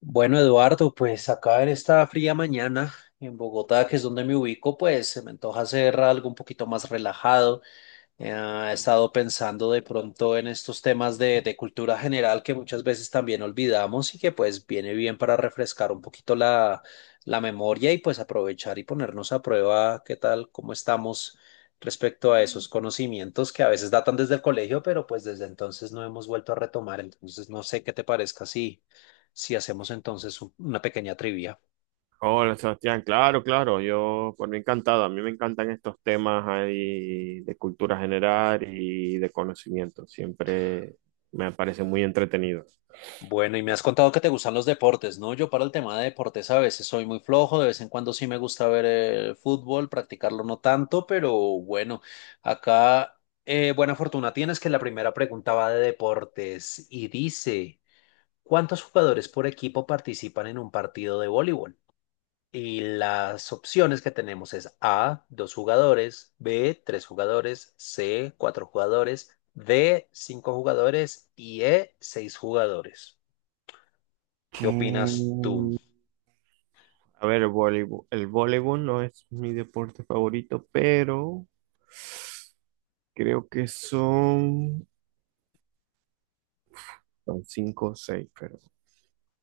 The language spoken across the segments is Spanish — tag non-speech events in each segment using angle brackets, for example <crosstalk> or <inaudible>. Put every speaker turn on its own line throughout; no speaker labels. Bueno, Eduardo, pues acá en esta fría mañana en Bogotá, que es donde me ubico, pues se me antoja hacer algo un poquito más relajado. Eh, he estado pensando de pronto en estos temas de cultura general que muchas veces también olvidamos y que pues viene bien para refrescar un poquito la memoria y pues aprovechar y ponernos a prueba qué tal, cómo estamos respecto a esos conocimientos que a veces datan desde el colegio, pero pues desde entonces no hemos vuelto a retomar. Entonces no sé qué te parezca si hacemos entonces una pequeña trivia.
Hola, Sebastián, claro, claro, yo por mí encantado. A mí me encantan estos temas ahí de cultura general y de conocimiento, siempre me parecen muy entretenidos.
Bueno, y me has contado que te gustan los deportes, ¿no? Yo para el tema de deportes a veces soy muy flojo, de vez en cuando sí me gusta ver el fútbol, practicarlo no tanto, pero bueno, acá buena fortuna tienes que la primera pregunta va de deportes y dice, ¿cuántos jugadores por equipo participan en un partido de voleibol? Y las opciones que tenemos es A, dos jugadores; B, tres jugadores; C, cuatro jugadores; D, cinco jugadores y E, seis jugadores. ¿Qué opinas tú?
Mm, A ver, el voleibol no es mi deporte favorito, pero creo que son cinco o seis, pero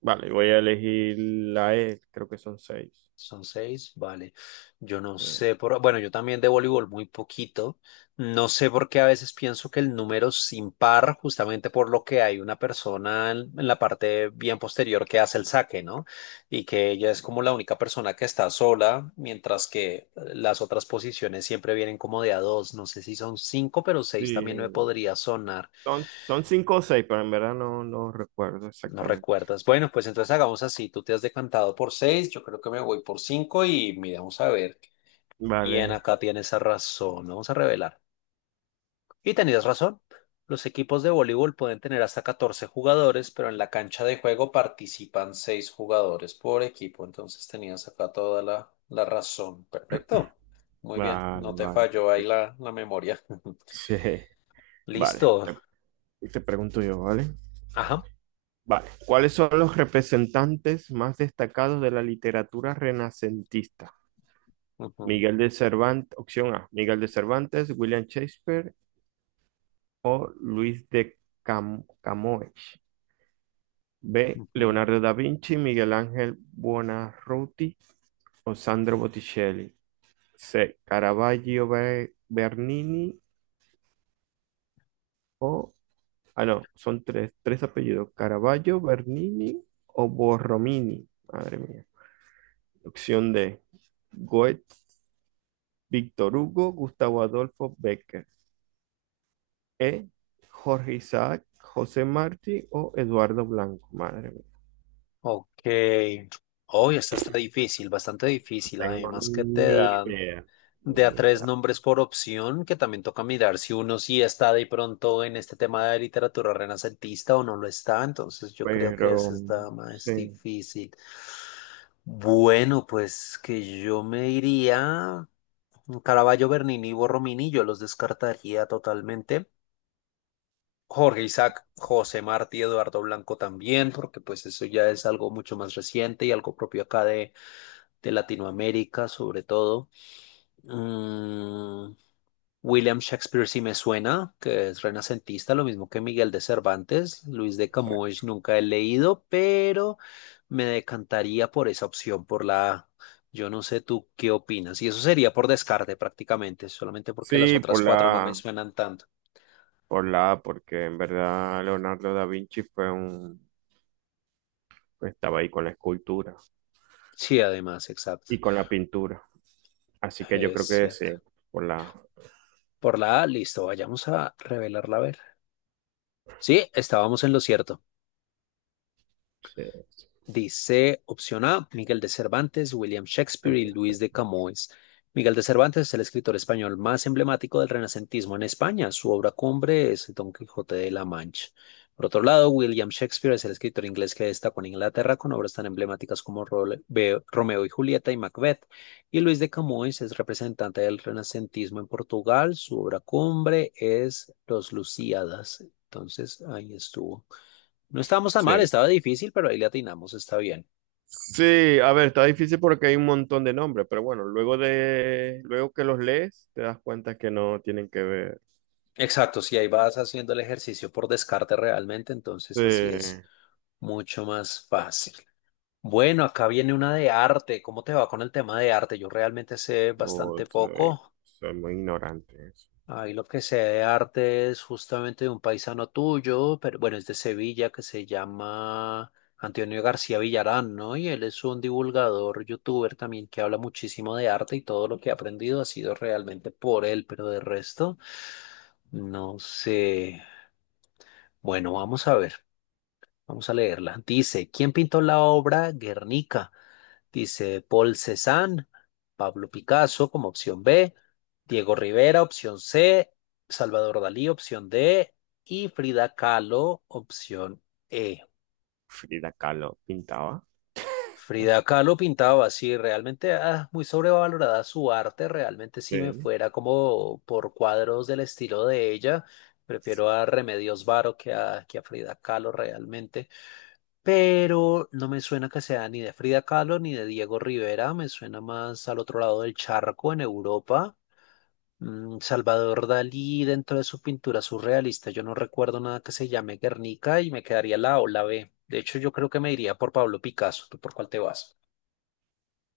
vale, voy a elegir la E, creo que son seis.
Son seis, vale. Yo no
Eh,
sé por, bueno, yo también de voleibol muy poquito. No sé por qué a veces pienso que el número es impar, justamente por lo que hay una persona en la parte bien posterior que hace el saque, ¿no? Y que ella es como la única persona que está sola, mientras que las otras posiciones siempre vienen como de a dos. No sé si son cinco, pero
Sí,
seis también me podría sonar.
son cinco o seis, pero en verdad no, no recuerdo
No
exactamente.
recuerdas. Bueno, pues entonces hagamos así. Tú te has decantado por seis, yo creo que me voy por cinco y miramos a ver quién
Vale.
acá tiene esa razón. Vamos a revelar. Y tenías razón. Los equipos de voleibol pueden tener hasta 14 jugadores, pero en la cancha de juego participan seis jugadores por equipo. Entonces tenías acá toda la razón. Perfecto. Muy bien.
Vale,
No te
vale,
falló ahí
perfecto.
la memoria. <laughs>
Sí, vale.
Listo.
Te pregunto yo, ¿vale?
Ajá.
Vale. ¿Cuáles son los representantes más destacados de la literatura renacentista?
Ujú,
Miguel de Cervantes, opción A, Miguel de Cervantes, William Shakespeare o Luis de Camões. B,
ujú.
Leonardo da Vinci, Miguel Ángel Buonarroti o Sandro Botticelli. C, Caravaggio, Bernini o... Ah, no, son tres apellidos: Caravaggio, Bernini o Borromini. Madre mía. Opción D, Goethe, Víctor Hugo, Gustavo Adolfo Becker. E, Jorge Isaac, José Martí o Eduardo Blanco. Madre mía,
Ok. Hoy esta está difícil, bastante
no
difícil.
tengo
Además que te
ni
dan
idea,
de a
ni
tres
idea,
nombres por opción, que también toca mirar si uno sí está de pronto en este tema de literatura renacentista o no lo está. Entonces yo creo que esa
pero
está más
sí,
difícil. Bueno, pues que yo me iría Caravaggio, Bernini y Borromini, yo los descartaría totalmente. Jorge Isaac, José Martí, Eduardo Blanco también, porque pues eso ya es algo mucho más reciente y algo propio acá de Latinoamérica, sobre todo. Mm, William Shakespeare sí me suena, que es renacentista, lo mismo que Miguel de Cervantes. Luis de
exacto.
Camões nunca he leído, pero me decantaría por esa opción, por la A. Yo no sé tú qué opinas. Y eso sería por descarte prácticamente, solamente porque las
Sí,
otras
por
cuatro no me suenan tanto.
por la A, porque en verdad Leonardo da Vinci fue un, estaba ahí con la escultura
Sí, además, exacto.
y con la pintura. Así que yo
Es
creo que sí,
cierto.
por la...
Por la A, listo, vayamos a revelarla a ver. Sí, estábamos en lo cierto.
Sí, sí,
Dice opción A, Miguel de Cervantes, William Shakespeare y Luis de Camões. Miguel de Cervantes es el escritor español más emblemático del renacentismo en España. Su obra cumbre es Don Quijote de la Mancha. Por otro lado, William Shakespeare es el escritor inglés que destacó en Inglaterra con obras tan emblemáticas como Romeo y Julieta y Macbeth. Y Luis de Camões es representante del renacentismo en Portugal. Su obra cumbre es Los Lusíadas. Entonces, ahí estuvo. No estábamos tan
sí.
mal, estaba difícil, pero ahí le atinamos, está bien.
Sí, a ver, está difícil porque hay un montón de nombres, pero bueno, luego que los lees, te das cuenta que no tienen que ver.
Exacto, si ahí vas haciendo el ejercicio por descarte realmente,
Sí,
entonces así es mucho más fácil. Bueno, acá viene una de arte. ¿Cómo te va con el tema de arte? Yo realmente sé
o
bastante poco.
soy muy ignorante.
Ahí lo que sé de arte es justamente de un paisano tuyo, pero bueno, es de Sevilla, que se llama Antonio García Villarán, ¿no? Y él es un divulgador, youtuber también que habla muchísimo de arte y todo lo que he aprendido ha sido realmente por él, pero de resto, no sé. Bueno, vamos a ver, vamos a leerla. Dice, ¿quién pintó la obra Guernica? Dice Paul Cézanne, Pablo Picasso como opción B, Diego Rivera opción C, Salvador Dalí opción D y Frida Kahlo opción E.
Frida Kahlo pintaba.
Frida Kahlo pintaba así, realmente muy sobrevalorada su arte, realmente si me
Sí.
fuera como por cuadros del estilo de ella, prefiero a Remedios Varo que a Frida Kahlo realmente. Pero no me suena que sea ni de Frida Kahlo ni de Diego Rivera, me suena más al otro lado del charco, en Europa. Salvador Dalí, dentro de su pintura surrealista, yo no recuerdo nada que se llame Guernica y me quedaría la A o, la B. De hecho, yo creo que me iría por Pablo Picasso. ¿Tú por cuál te vas?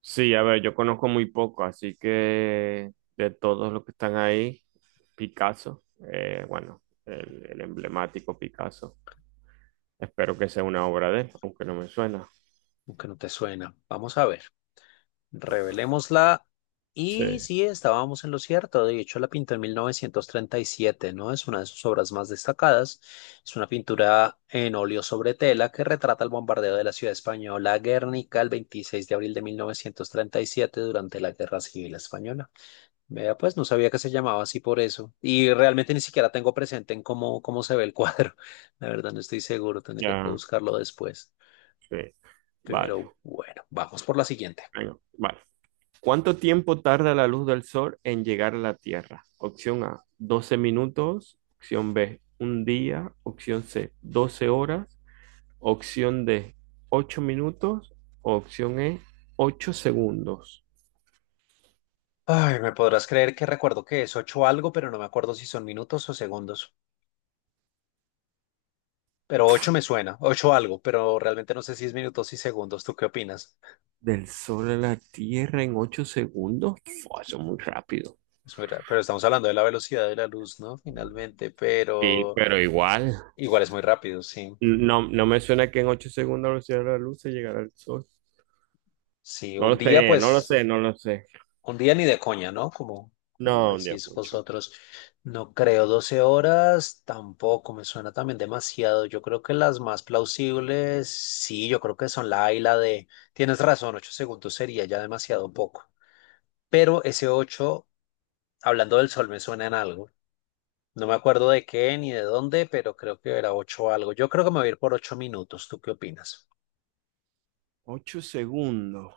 Sí, a ver, yo conozco muy poco, así que de todos los que están ahí, Picasso, bueno, el emblemático Picasso. Espero que sea una obra de él, aunque no me suena.
Aunque no te suena. Vamos a ver. Revelémosla.
Sí,
Y sí, estábamos en lo cierto. De hecho, la pintó en 1937, ¿no? Es una de sus obras más destacadas. Es una pintura en óleo sobre tela que retrata el bombardeo de la ciudad española Guernica el 26 de abril de 1937 durante la Guerra Civil Española. Vea, pues no sabía que se llamaba así por eso. Y realmente ni siquiera tengo presente en cómo se ve el cuadro. <laughs> La verdad, no estoy seguro. Tendría que
ya,
buscarlo después.
sí.
Pero
Vale,
bueno, vamos por la siguiente.
venga, vale. ¿Cuánto tiempo tarda la luz del sol en llegar a la Tierra? Opción A, 12 minutos. Opción B, un día. Opción C, 12 horas. Opción D, 8 minutos. Opción E, 8 segundos.
Ay, me podrás creer que recuerdo que es ocho algo, pero no me acuerdo si son minutos o segundos. Pero ocho me suena, ocho algo, pero realmente no sé si es minutos y segundos. ¿Tú qué opinas?
Del Sol a la Tierra en 8 segundos. Fua, eso es muy rápido.
Pero estamos hablando de la velocidad de la luz, ¿no? Finalmente,
Sí,
pero
pero igual.
igual es muy rápido, sí.
No, no me suena que en 8 segundos a la velocidad de la luz se llegará al Sol.
Sí,
No
un
lo
día,
sé, no lo
pues.
sé, no lo sé.
Un día ni de coña, ¿no? Como
No, un Dios,
decís
mucho.
vosotros. No creo 12 horas, tampoco me suena también demasiado. Yo creo que las más plausibles, sí, yo creo que son la A y la D. Tienes razón, 8 segundos sería ya demasiado poco. Pero ese 8, hablando del sol, me suena en algo. No me acuerdo de qué ni de dónde, pero creo que era 8 algo. Yo creo que me voy a ir por 8 minutos. ¿Tú qué opinas?
8 segundos.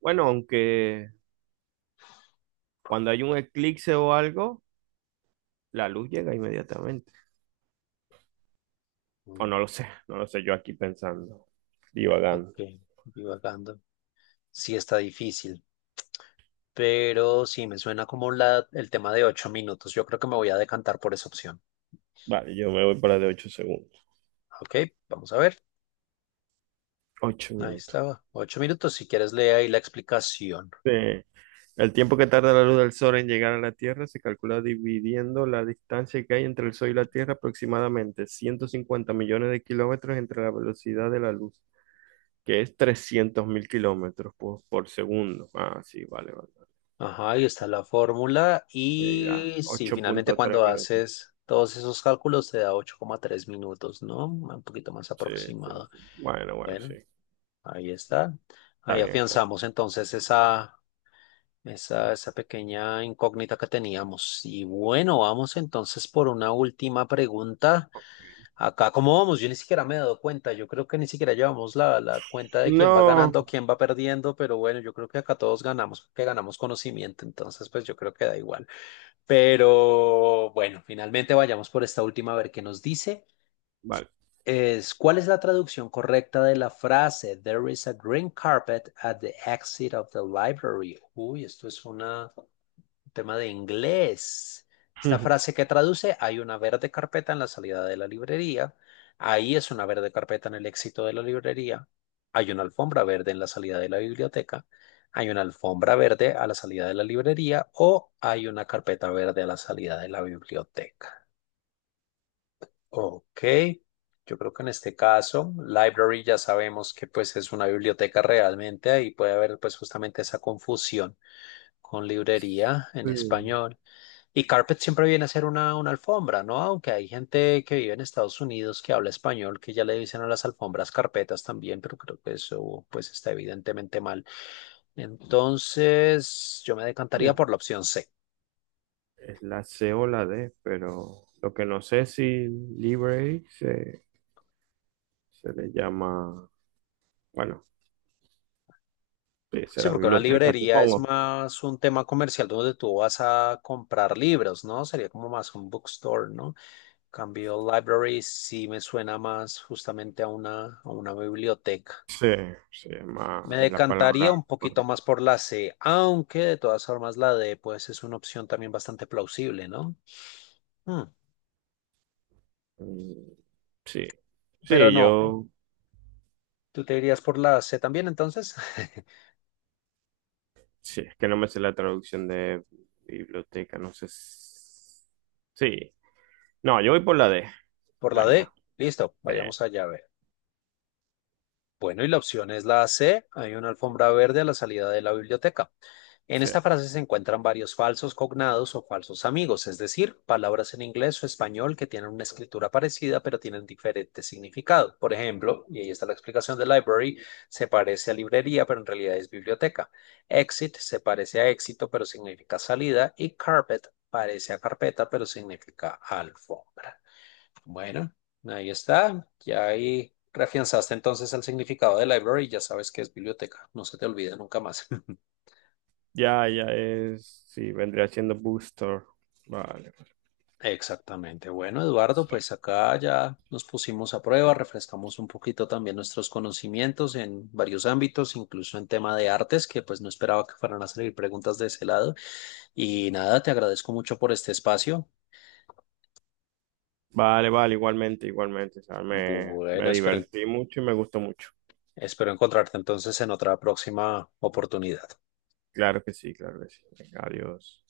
Bueno, aunque cuando hay un eclipse o algo, la luz llega inmediatamente. O
Mm,
no lo sé, no lo sé, yo aquí pensando, divagando.
ok, divagando. Sí, está difícil. Pero sí me suena como el tema de 8 minutos. Yo creo que me voy a decantar por esa opción.
Vale, yo me voy para de 8 segundos.
Ok, vamos a ver.
ocho
Ahí
minutos.
estaba. 8 minutos. Si quieres, lee ahí la explicación.
Eh, el tiempo que tarda la luz del sol en llegar a la Tierra se calcula dividiendo la distancia que hay entre el sol y la Tierra, aproximadamente 150 millones de kilómetros entre la velocidad de la luz, que es 300.000 kilómetros por segundo. Ah, sí, vale, vale.
Ajá, ahí está la fórmula.
Ya,
Y sí,
ocho
finalmente
punto tres
cuando
minutos.
haces todos esos cálculos te da 8,3 minutos, ¿no? Un poquito más
Sí, sí,
aproximado.
sí. Bueno, bueno, sí.
Bueno, ahí está.
Está
Ahí
bien, está bien.
afianzamos entonces esa pequeña incógnita que teníamos. Y bueno, vamos entonces por una última pregunta. Acá, ¿cómo vamos? Yo ni siquiera me he dado cuenta. Yo creo que ni siquiera llevamos la cuenta de quién va
No,
ganando, quién va perdiendo, pero bueno, yo creo que acá todos ganamos, que ganamos conocimiento, entonces pues yo creo que da igual. Pero bueno, finalmente vayamos por esta última a ver qué nos dice.
vale.
¿Cuál es la traducción correcta de la frase There is a green carpet at the exit of the library? Uy, esto es una. Tema de inglés. Esta
<laughs>
frase que traduce, hay una verde carpeta en la salida de la librería. Ahí es una verde carpeta en el éxito de la librería. Hay una alfombra verde en la salida de la biblioteca. Hay una alfombra verde a la salida de la librería o hay una carpeta verde a la salida de la biblioteca. Ok, yo creo que en este caso, library ya sabemos que pues es una biblioteca realmente, ahí puede haber pues justamente esa confusión con librería en
Sí.
español. Y carpet siempre viene a ser una alfombra, ¿no? Aunque hay gente que vive en Estados Unidos que habla español, que ya le dicen a las alfombras carpetas también, pero creo que eso pues está evidentemente mal. Entonces, yo me decantaría por la opción C.
Es la C o la D, pero lo que no sé es si library se le llama, bueno, sí,
Sí,
será
porque una
biblioteca,
librería es
supongo.
más un tema comercial donde tú vas a comprar libros, ¿no? Sería como más un bookstore, ¿no? En cambio library sí me suena más justamente a una, biblioteca.
Sí, se llama,
Me
es la
decantaría
palabra
un poquito
correcta.
más por la C, aunque de todas formas la D pues es una opción también bastante plausible, ¿no? Hmm.
Mm. Sí,
Pero
sí,
no,
yo,
tú te irías por la C también entonces, <laughs>
sí, es que no me sé la traducción de biblioteca, no sé. Sí, no, yo voy por la D,
por la
venga.
D. Listo,
Sí,
vayamos allá a ver. Bueno, y la opción es la C. Hay una
sí,
alfombra verde a la salida de la biblioteca. En
sí.
esta frase se encuentran varios falsos cognados o falsos amigos, es decir, palabras en inglés o español que tienen una escritura parecida pero tienen diferente significado. Por ejemplo, y ahí está la explicación de library, se parece a librería pero en realidad es biblioteca. Exit se parece a éxito pero significa salida y carpet parece a carpeta pero significa alfombra. Bueno, ahí está. Ya ahí reafianzaste entonces el significado de library y ya sabes que es biblioteca. No se te olvide nunca más. <laughs>
Ya, ya es, sí, vendría siendo booster. Vale,
Exactamente. Bueno, Eduardo,
vale.
pues acá ya nos pusimos a prueba, refrescamos un poquito también nuestros conocimientos en varios ámbitos, incluso en tema de artes, que pues no esperaba que fueran a salir preguntas de ese lado. Y nada, te agradezco mucho por este espacio.
Vale, vale, igualmente, igualmente. O sea,
Bueno,
me
espero,
divertí mucho y me gustó mucho.
espero encontrarte entonces en otra próxima oportunidad.
Claro que sí, claro que sí. Venga, adiós.